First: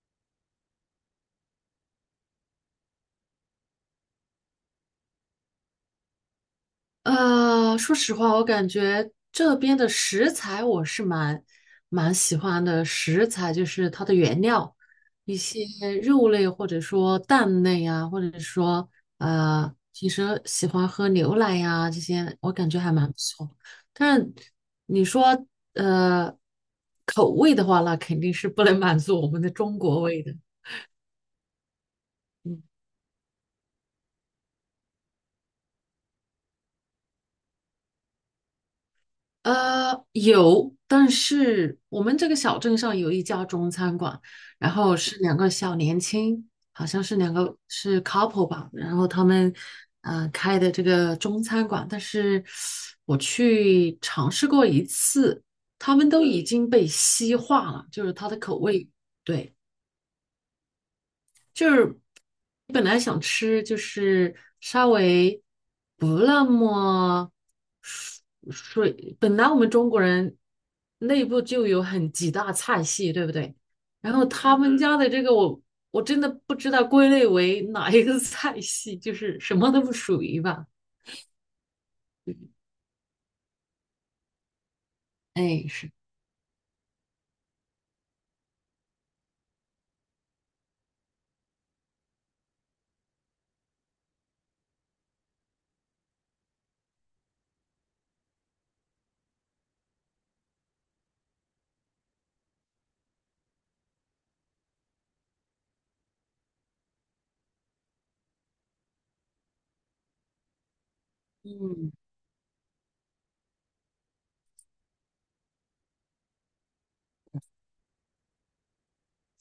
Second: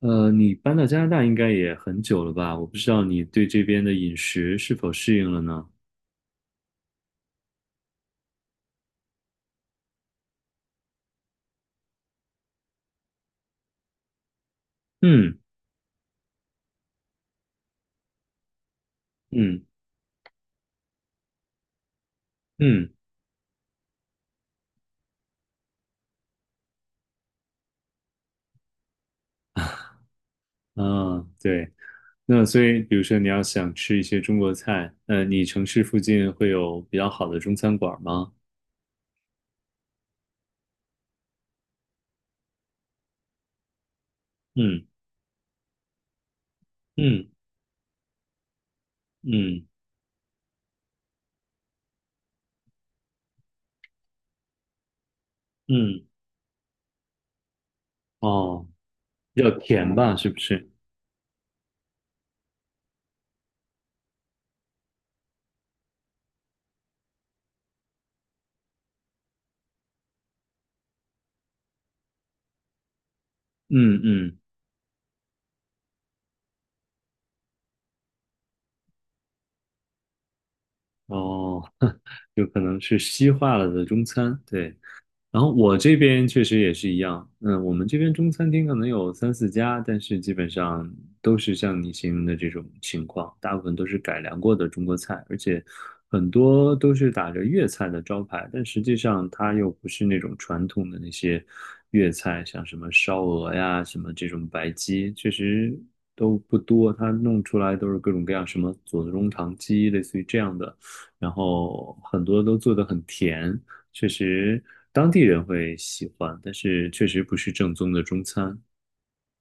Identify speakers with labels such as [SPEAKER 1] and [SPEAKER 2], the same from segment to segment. [SPEAKER 1] 你搬到加拿大应该也很久了吧？我不知道你对这边的饮食是否适应了呢？
[SPEAKER 2] 说实话，我感觉这边的食材我是蛮喜欢的。食材就是它的原料，一
[SPEAKER 1] 嗯
[SPEAKER 2] 些肉类或者说蛋类啊，或者说
[SPEAKER 1] 嗯
[SPEAKER 2] 平时喜欢喝牛奶呀、这些，我感觉
[SPEAKER 1] 嗯，
[SPEAKER 2] 还蛮不错。但是你说呃口味的话，那肯定是不能满足我们的中国味的。
[SPEAKER 1] 啊，对。那所
[SPEAKER 2] 嗯。
[SPEAKER 1] 以，比如说你要想吃一些中国菜，你城市附近会有比较好的中餐馆吗？
[SPEAKER 2] 有，但是我们这个小镇上有一家中餐馆，然
[SPEAKER 1] 嗯
[SPEAKER 2] 后是两个小年轻，好像是
[SPEAKER 1] 嗯
[SPEAKER 2] 两个是 couple 吧，然后他们
[SPEAKER 1] 嗯
[SPEAKER 2] 开的这个中餐馆，但是我去尝试过一次，他
[SPEAKER 1] 嗯，
[SPEAKER 2] 们都已经被西化了，就是它的口
[SPEAKER 1] 哦，
[SPEAKER 2] 味，
[SPEAKER 1] 比较
[SPEAKER 2] 对。
[SPEAKER 1] 甜吧，是不是？
[SPEAKER 2] 就是本来想吃，就是稍微不那么水本来我们中国人内部就有很几大菜系，对不对？
[SPEAKER 1] 嗯
[SPEAKER 2] 然后
[SPEAKER 1] 嗯，
[SPEAKER 2] 他们家的这个我真的不知道归类为哪一个菜系，就是什么都不属于吧。
[SPEAKER 1] 哦，有可能是西化了的中餐，对。然后
[SPEAKER 2] 哎，
[SPEAKER 1] 我
[SPEAKER 2] 是，
[SPEAKER 1] 这边确实也是一样，嗯，我们这边中餐厅可能有三四家，但是基本上都是像你形容的这种情况，大部分都是改良过的中国菜，而且很多都是打着粤菜的招牌，但实际上它又不是那种传统的那些粤菜，像什么烧鹅呀，什么这种白鸡，确实都不多，它弄出来都是各种各样什么左宗棠鸡，类似于这样的，然
[SPEAKER 2] 嗯。
[SPEAKER 1] 后很多都做得很甜。确实当地人会喜欢，但是确实不是正宗的中餐。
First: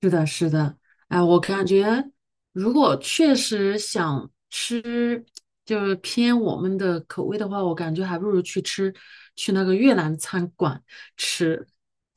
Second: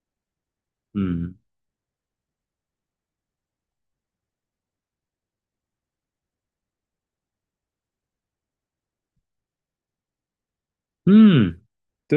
[SPEAKER 2] 是的，是的，哎，
[SPEAKER 1] 嗯
[SPEAKER 2] 我感觉如果确实想吃，就是偏我们的口味的话，我感觉还不如去吃去那个越南餐馆
[SPEAKER 1] 嗯，
[SPEAKER 2] 吃，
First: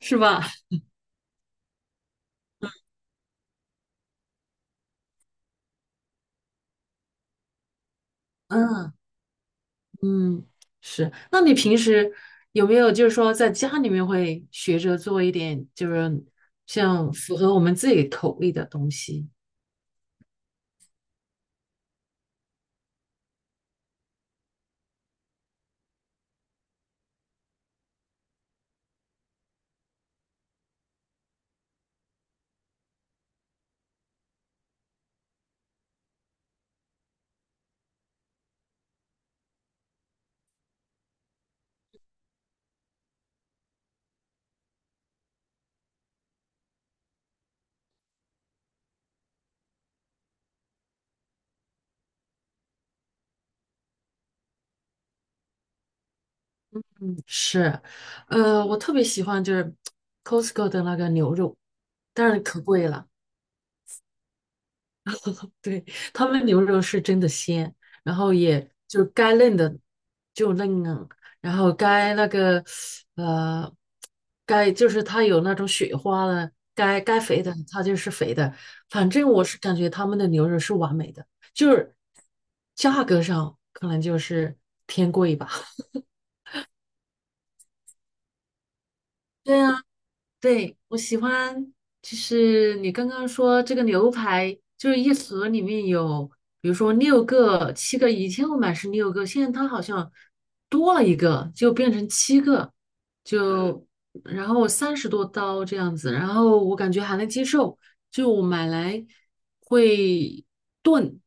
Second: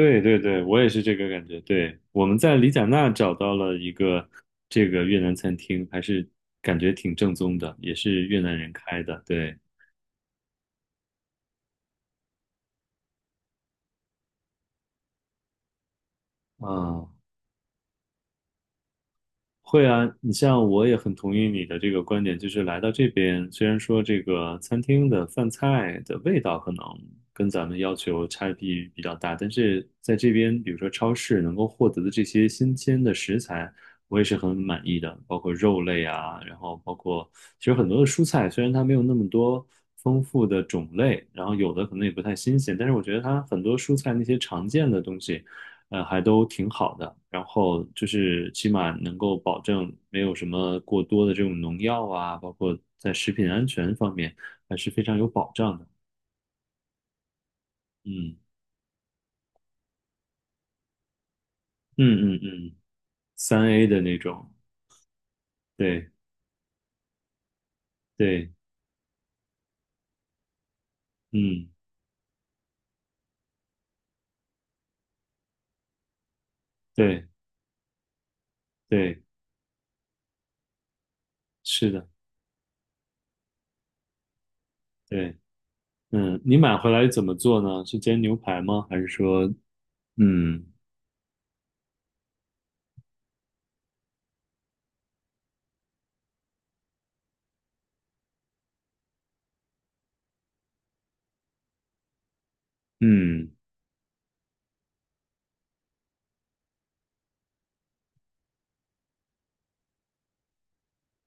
[SPEAKER 2] 是
[SPEAKER 1] 对
[SPEAKER 2] 吧？
[SPEAKER 1] 对，我也是这个感觉。对，我们在里贾纳找到了一个这个越南餐厅，还是感觉挺正宗的，也是越南人
[SPEAKER 2] 嗯
[SPEAKER 1] 开的。对
[SPEAKER 2] 嗯，是。那你平时有没有就是说在家里面会学着做一点，就是
[SPEAKER 1] 啊，
[SPEAKER 2] 像符合我们自己口味的东西？
[SPEAKER 1] 会啊，你像我也很同意你的这个观点，就是来到这边，虽然说这个餐厅的饭菜的味道可能跟咱们要求差异比较大，但是在这边，比如说超市能够获得的这些新鲜的食材，我也是很满意的，包括肉类啊，然后包括其实很多的蔬菜，虽然它没有那么多丰富的种类，然后有的可能也不太新鲜，但是我觉得它很多蔬菜那些常见的东西。还都挺好的。然后就是起码能够保证没有什么过多的这种农药啊，包括在食品安全方面还是非常有保障的。
[SPEAKER 2] 是，
[SPEAKER 1] 嗯
[SPEAKER 2] 我特别喜欢就是 Costco 的那个牛肉，当
[SPEAKER 1] 嗯嗯
[SPEAKER 2] 然可
[SPEAKER 1] 嗯，
[SPEAKER 2] 贵了。
[SPEAKER 1] 3A 的那种，
[SPEAKER 2] 对，
[SPEAKER 1] 对
[SPEAKER 2] 他们牛肉是真的鲜，然后
[SPEAKER 1] 对，
[SPEAKER 2] 也就是该嫩的就嫩啊，然
[SPEAKER 1] 嗯
[SPEAKER 2] 后该那个呃，就是它有那种雪花的，该
[SPEAKER 1] 对
[SPEAKER 2] 肥的它就是肥的，反
[SPEAKER 1] 对，
[SPEAKER 2] 正我是感觉他们的牛肉是完美的，就
[SPEAKER 1] 是
[SPEAKER 2] 是
[SPEAKER 1] 的，
[SPEAKER 2] 价格上可能就是偏贵
[SPEAKER 1] 对，
[SPEAKER 2] 吧。
[SPEAKER 1] 嗯，你买回来怎么做呢？是煎牛排吗？还是说，
[SPEAKER 2] 对呀。
[SPEAKER 1] 嗯
[SPEAKER 2] 对，我喜欢，就是你刚刚说这个牛排，就是一盒里面有，比如说六个、七个，以前我买是六个，现在它好像多了一个，就变成七个，
[SPEAKER 1] 嗯
[SPEAKER 2] 就然后三十多刀这样子，然后我感觉还能接受，就我买来会炖，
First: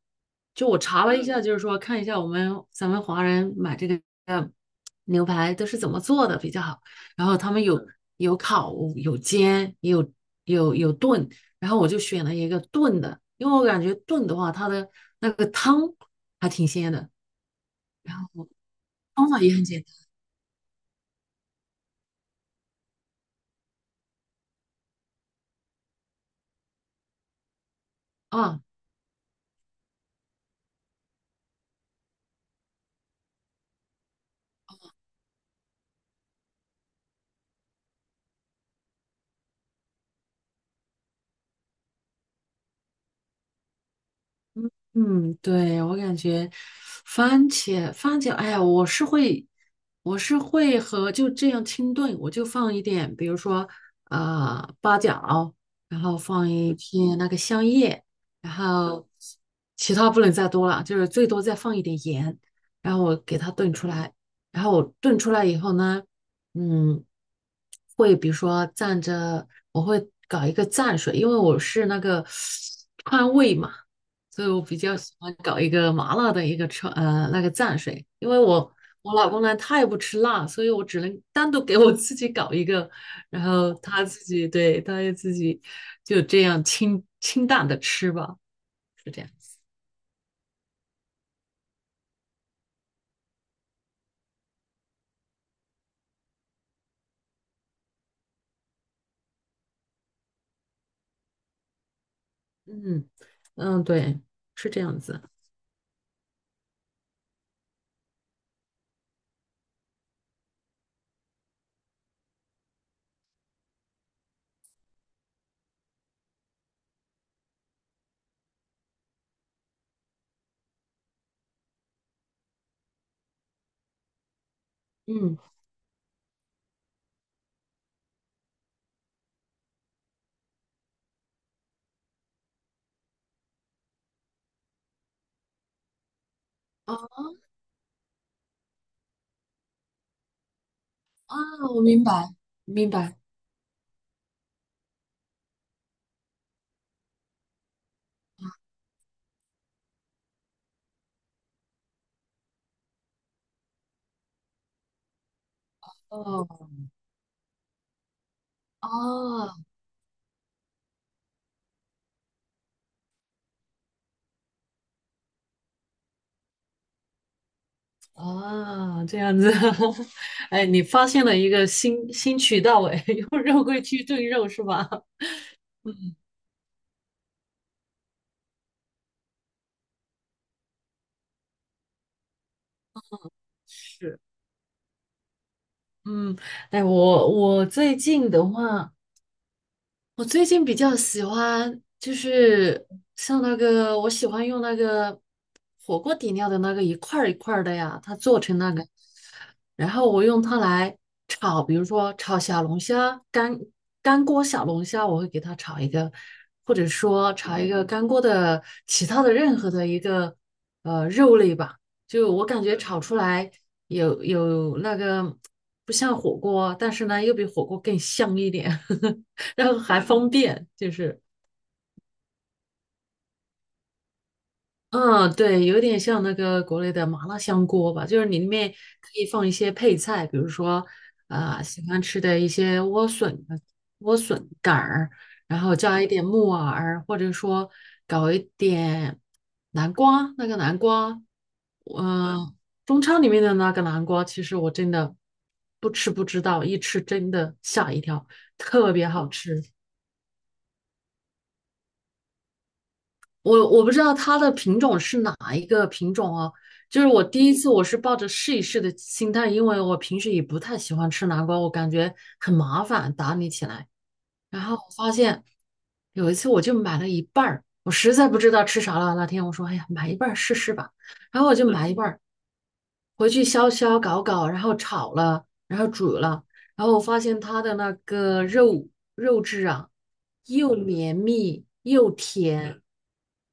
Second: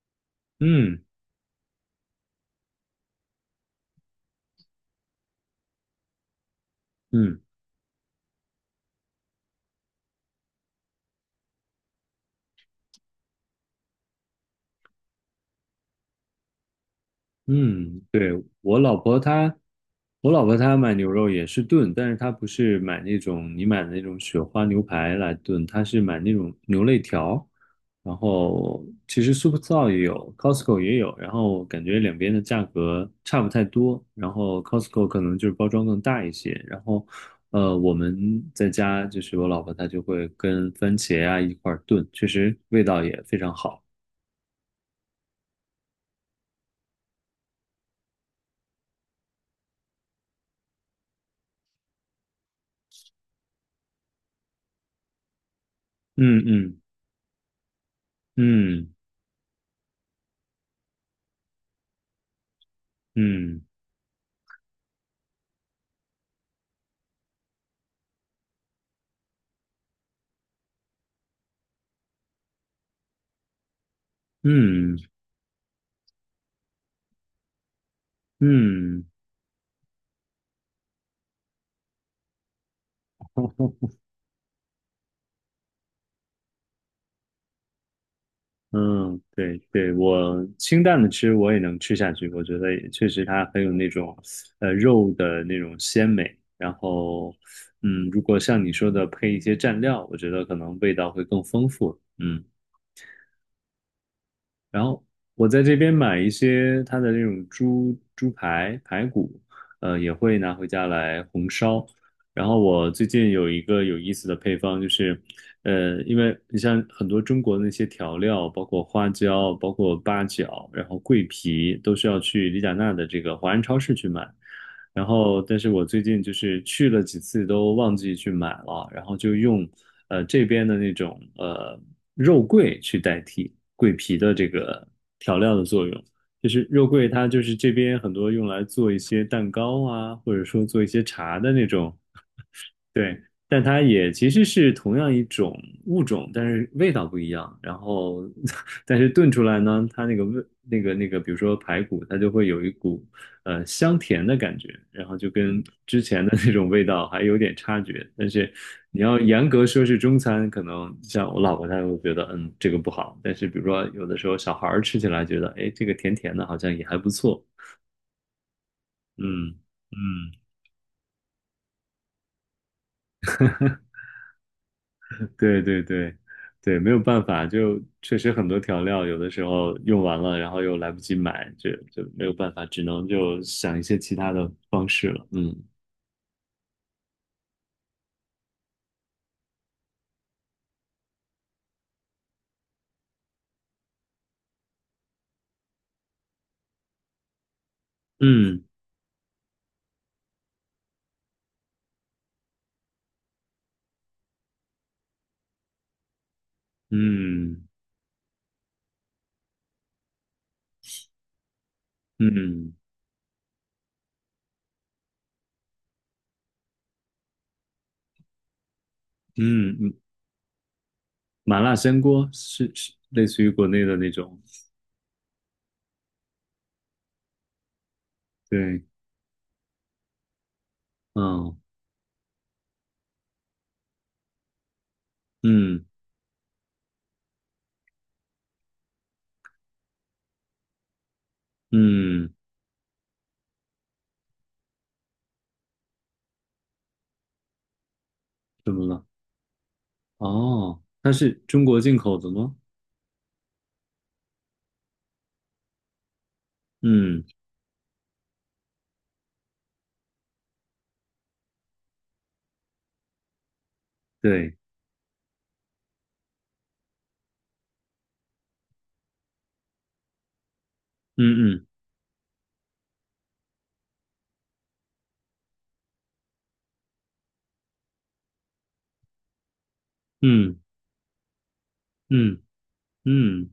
[SPEAKER 2] 就我
[SPEAKER 1] 嗯
[SPEAKER 2] 查了一下，就是说看一下我们咱们华人买这个牛排都是怎么做的比较好。然后
[SPEAKER 1] 嗯
[SPEAKER 2] 他们有烤，有煎，也有炖，然后我就选了一个炖的，因为我感觉炖的话，它的那个汤还挺鲜的，
[SPEAKER 1] 嗯，对，我老婆
[SPEAKER 2] 方法也
[SPEAKER 1] 她，
[SPEAKER 2] 很简
[SPEAKER 1] 我老婆她买牛肉也是炖，但是她不是买那种你买的那种雪花牛排来炖，她是买那种牛肋条，然
[SPEAKER 2] 单啊。
[SPEAKER 1] 后其实 Superstore 也有，Costco 也有，然后感觉两边的价格差不太多，然后 Costco 可能就是包装更大一些，然后我们在家就是我老婆她就会跟番茄啊一块儿炖，确实味道也非常好。
[SPEAKER 2] 嗯，对，我感觉番茄，番茄，哎呀，我是会和就这样清炖，我就放一点，比如说啊八角，然后
[SPEAKER 1] 嗯
[SPEAKER 2] 放一
[SPEAKER 1] 嗯
[SPEAKER 2] 片那个香叶，然
[SPEAKER 1] 嗯
[SPEAKER 2] 后其他不能再多了，就是最多再放一点盐，然后我给它
[SPEAKER 1] 嗯
[SPEAKER 2] 炖出来，然后我炖出来以后呢，嗯，会比如说蘸着，我会搞一个蘸水，因为我是那个 川味嘛。所以我比
[SPEAKER 1] 嗯。
[SPEAKER 2] 较喜欢搞一个麻辣的一个川那个蘸水，因为我
[SPEAKER 1] 嗯
[SPEAKER 2] 我老公呢他也不吃辣，所以我只能单独给我自己搞一个，然后他自己对他也自己就这样清清淡的吃吧，是这
[SPEAKER 1] 嗯，
[SPEAKER 2] 样
[SPEAKER 1] 对
[SPEAKER 2] 子。
[SPEAKER 1] 对，我清淡的吃我也能吃下去，我觉得也确实它很有那种肉的那种鲜美，然后，如果像你说的配一些蘸料，我觉得可能味道会更丰富。嗯
[SPEAKER 2] 嗯嗯，对，是这
[SPEAKER 1] 然
[SPEAKER 2] 样
[SPEAKER 1] 后
[SPEAKER 2] 子。
[SPEAKER 1] 我在这边买一些它的那种猪猪排排骨，也会拿回家来红烧。然后我最近有一个有意思的配方，就是，因为你像很多中国那些调料，包括花椒、包括八角，然后桂皮，都需要去李甲娜的这个华人超市去买。然后，
[SPEAKER 2] 嗯
[SPEAKER 1] 但是我最近就是去了几次都忘记去买了，然后就用这边的那种肉桂去代替桂皮的这个调料的作用。就是肉桂，
[SPEAKER 2] 啊
[SPEAKER 1] 它就是这边很多用来做一些蛋糕啊，或者说做一些
[SPEAKER 2] 啊，
[SPEAKER 1] 茶的那
[SPEAKER 2] 我
[SPEAKER 1] 种
[SPEAKER 2] 明白明白。
[SPEAKER 1] 对，但它也其实是同样一种物种，但是味道不一样。然后，但是炖出来呢，它那个味，那个，比如说排骨，它就会有一股香甜的感觉，然后就跟之前的那种
[SPEAKER 2] 哦
[SPEAKER 1] 味道还有点差距。但是
[SPEAKER 2] 啊
[SPEAKER 1] 你要严格说是中餐，可能像我老婆她会觉得，嗯，这个不好。但是比如说有的时候小孩儿吃起来觉得，哎，这个甜甜的，好像也还不错。
[SPEAKER 2] 啊，这样子，
[SPEAKER 1] 嗯 嗯，
[SPEAKER 2] 哎，你发现了一个新渠道哎，用肉桂去炖肉是吧？
[SPEAKER 1] 对对对
[SPEAKER 2] 嗯
[SPEAKER 1] 对，没有办法，就确实很多调料有的时候用完了，然后又来不及买，就没有办法，只能就想一些其
[SPEAKER 2] 是，
[SPEAKER 1] 他的方式了。嗯
[SPEAKER 2] 嗯，哎，我最近的话，我最近比较喜欢就是像那个，我喜欢用那个火锅底料的那个一块儿一块儿的呀，它做成
[SPEAKER 1] 嗯
[SPEAKER 2] 那个，然后我用它来炒，比如说炒小龙虾，干锅小龙虾，我会给它炒一个，或者说炒
[SPEAKER 1] 嗯
[SPEAKER 2] 一个干锅的其他的任何的一个肉类吧，就我感
[SPEAKER 1] 嗯
[SPEAKER 2] 觉炒出来有那个不像火锅，但是呢又比火锅更香一点。然
[SPEAKER 1] 嗯，
[SPEAKER 2] 后还方便，就是
[SPEAKER 1] 麻辣香锅是类似于国内的那种，
[SPEAKER 2] 嗯，对，有点像那个国内的麻辣香锅吧，就是你里面
[SPEAKER 1] 对，
[SPEAKER 2] 可以放一些配菜，比如说
[SPEAKER 1] 嗯
[SPEAKER 2] 啊、喜欢吃的一些莴笋、莴笋杆儿，然后
[SPEAKER 1] 嗯
[SPEAKER 2] 加一点木耳，或者说搞一点南瓜，那个南瓜，
[SPEAKER 1] 嗯，
[SPEAKER 2] 嗯、中超里面的那个南瓜，其实我真的不吃不知道，一吃真的吓一跳，
[SPEAKER 1] 怎么
[SPEAKER 2] 特
[SPEAKER 1] 了？
[SPEAKER 2] 别好吃。
[SPEAKER 1] 哦，它是中国进口的吗？
[SPEAKER 2] 我不知道它的品种是哪一个品种哦，就是
[SPEAKER 1] 嗯，
[SPEAKER 2] 我第一次我是抱着试一试的心态，因为我平时也不太喜欢吃南瓜，我感觉很麻烦打理起来。
[SPEAKER 1] 对，
[SPEAKER 2] 然后我发现有一次我就买了一半儿，我实在不知道吃啥了。那天我说，哎呀，买一半儿试试吧。然后我
[SPEAKER 1] 嗯
[SPEAKER 2] 就
[SPEAKER 1] 嗯
[SPEAKER 2] 买一半儿回去削削搞搞，然后炒了，然后煮了，然后我发现它的那个肉质啊，
[SPEAKER 1] 嗯
[SPEAKER 2] 又绵密又
[SPEAKER 1] 嗯
[SPEAKER 2] 甜。
[SPEAKER 1] 嗯，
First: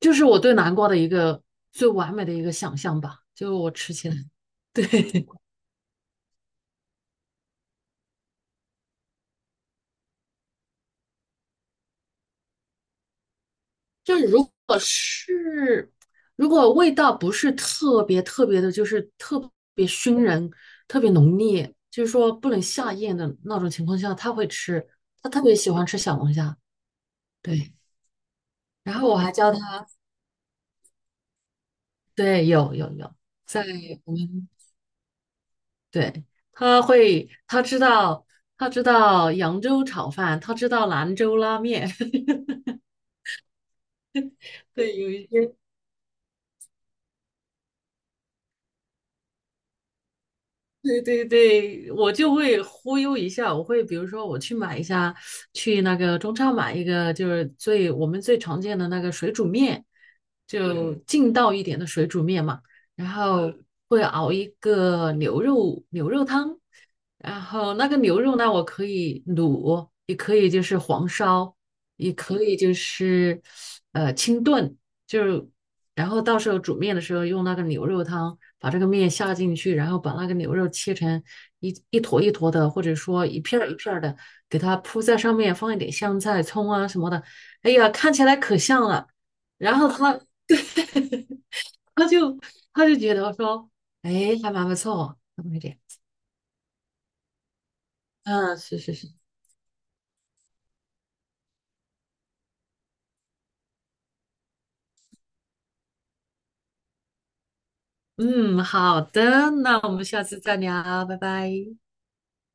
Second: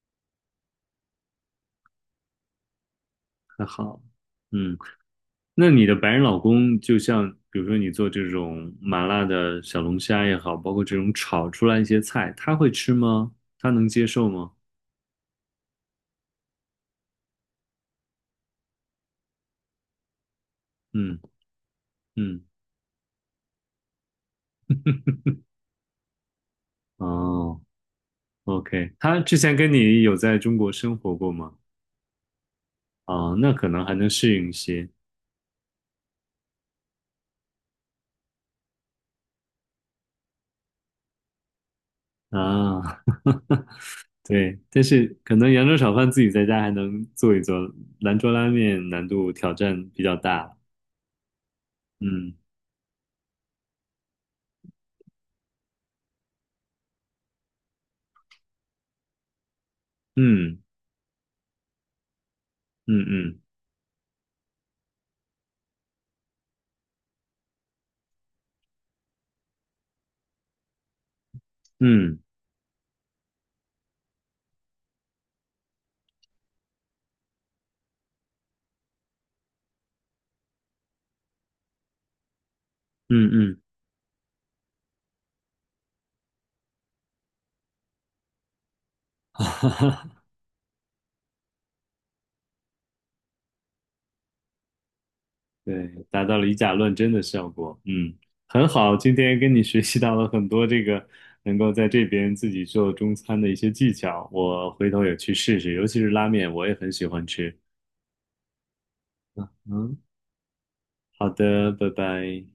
[SPEAKER 2] 就是我对南瓜的一个最完美的一个想象吧，就是
[SPEAKER 1] 还
[SPEAKER 2] 我吃
[SPEAKER 1] 好，
[SPEAKER 2] 起来，
[SPEAKER 1] 嗯。
[SPEAKER 2] 对，
[SPEAKER 1] 那你的白人老公，就像比如说你做这种麻辣的小龙虾也好，包括这种炒出来一些菜，他会吃吗？他能接
[SPEAKER 2] 就是
[SPEAKER 1] 受
[SPEAKER 2] 如
[SPEAKER 1] 吗？
[SPEAKER 2] 果是如果味道不是特别特别的，就是特别熏人、特别
[SPEAKER 1] 嗯
[SPEAKER 2] 浓烈，就是说
[SPEAKER 1] 嗯，
[SPEAKER 2] 不能下咽的那种情况下，他会吃，他特别喜欢吃小龙虾，
[SPEAKER 1] 哦
[SPEAKER 2] 对，
[SPEAKER 1] ，OK，
[SPEAKER 2] 然后我
[SPEAKER 1] 他
[SPEAKER 2] 还
[SPEAKER 1] 之
[SPEAKER 2] 教
[SPEAKER 1] 前跟
[SPEAKER 2] 他，
[SPEAKER 1] 你有在中国生活过吗？
[SPEAKER 2] 对，有有有，
[SPEAKER 1] 哦，那
[SPEAKER 2] 在
[SPEAKER 1] 可能还能
[SPEAKER 2] 我
[SPEAKER 1] 适应
[SPEAKER 2] 们
[SPEAKER 1] 一些
[SPEAKER 2] 对，他会他知道他知道扬州炒饭，他知道兰州拉面。
[SPEAKER 1] 啊。对，但
[SPEAKER 2] 对，
[SPEAKER 1] 是
[SPEAKER 2] 有一
[SPEAKER 1] 可能
[SPEAKER 2] 些
[SPEAKER 1] 扬州炒饭自己在家还能做一做，兰州拉面难度挑战比较大。
[SPEAKER 2] 对对对，我就
[SPEAKER 1] 嗯
[SPEAKER 2] 会忽悠一下，我会比如说我去买一下，去那个中超买一个，就是我们最常见的那个水煮面，
[SPEAKER 1] 嗯
[SPEAKER 2] 就劲道一点的水煮面嘛，
[SPEAKER 1] 嗯
[SPEAKER 2] 然
[SPEAKER 1] 嗯
[SPEAKER 2] 后会熬一个牛肉汤，然后那个牛肉呢，我可以卤，也可以就是黄烧，也
[SPEAKER 1] 嗯
[SPEAKER 2] 可以就是清炖，就是。然后到时候煮面的时候用那个牛肉汤把这个面下进去，然后把那个牛肉切成一坨一坨的，或者说
[SPEAKER 1] 嗯
[SPEAKER 2] 一片
[SPEAKER 1] 嗯，
[SPEAKER 2] 儿一片儿的，给它铺在上面，放一点香菜、葱啊什么的。哎呀，看起来可像了。
[SPEAKER 1] 哈
[SPEAKER 2] 然后
[SPEAKER 1] 哈。
[SPEAKER 2] 他就他觉得说，哎，还蛮不错，那么一点。
[SPEAKER 1] 对，达到了以假乱真的效果。嗯，
[SPEAKER 2] 嗯，
[SPEAKER 1] 很
[SPEAKER 2] 是是
[SPEAKER 1] 好，
[SPEAKER 2] 是，
[SPEAKER 1] 今天跟你学习到了很多这个能够在这边自己做中餐的一些技巧，我回头也去试试，尤其是拉面，我也很喜欢吃。
[SPEAKER 2] 嗯，好的，那我
[SPEAKER 1] 嗯，
[SPEAKER 2] 们下次再聊，拜
[SPEAKER 1] 好
[SPEAKER 2] 拜。
[SPEAKER 1] 的，拜拜。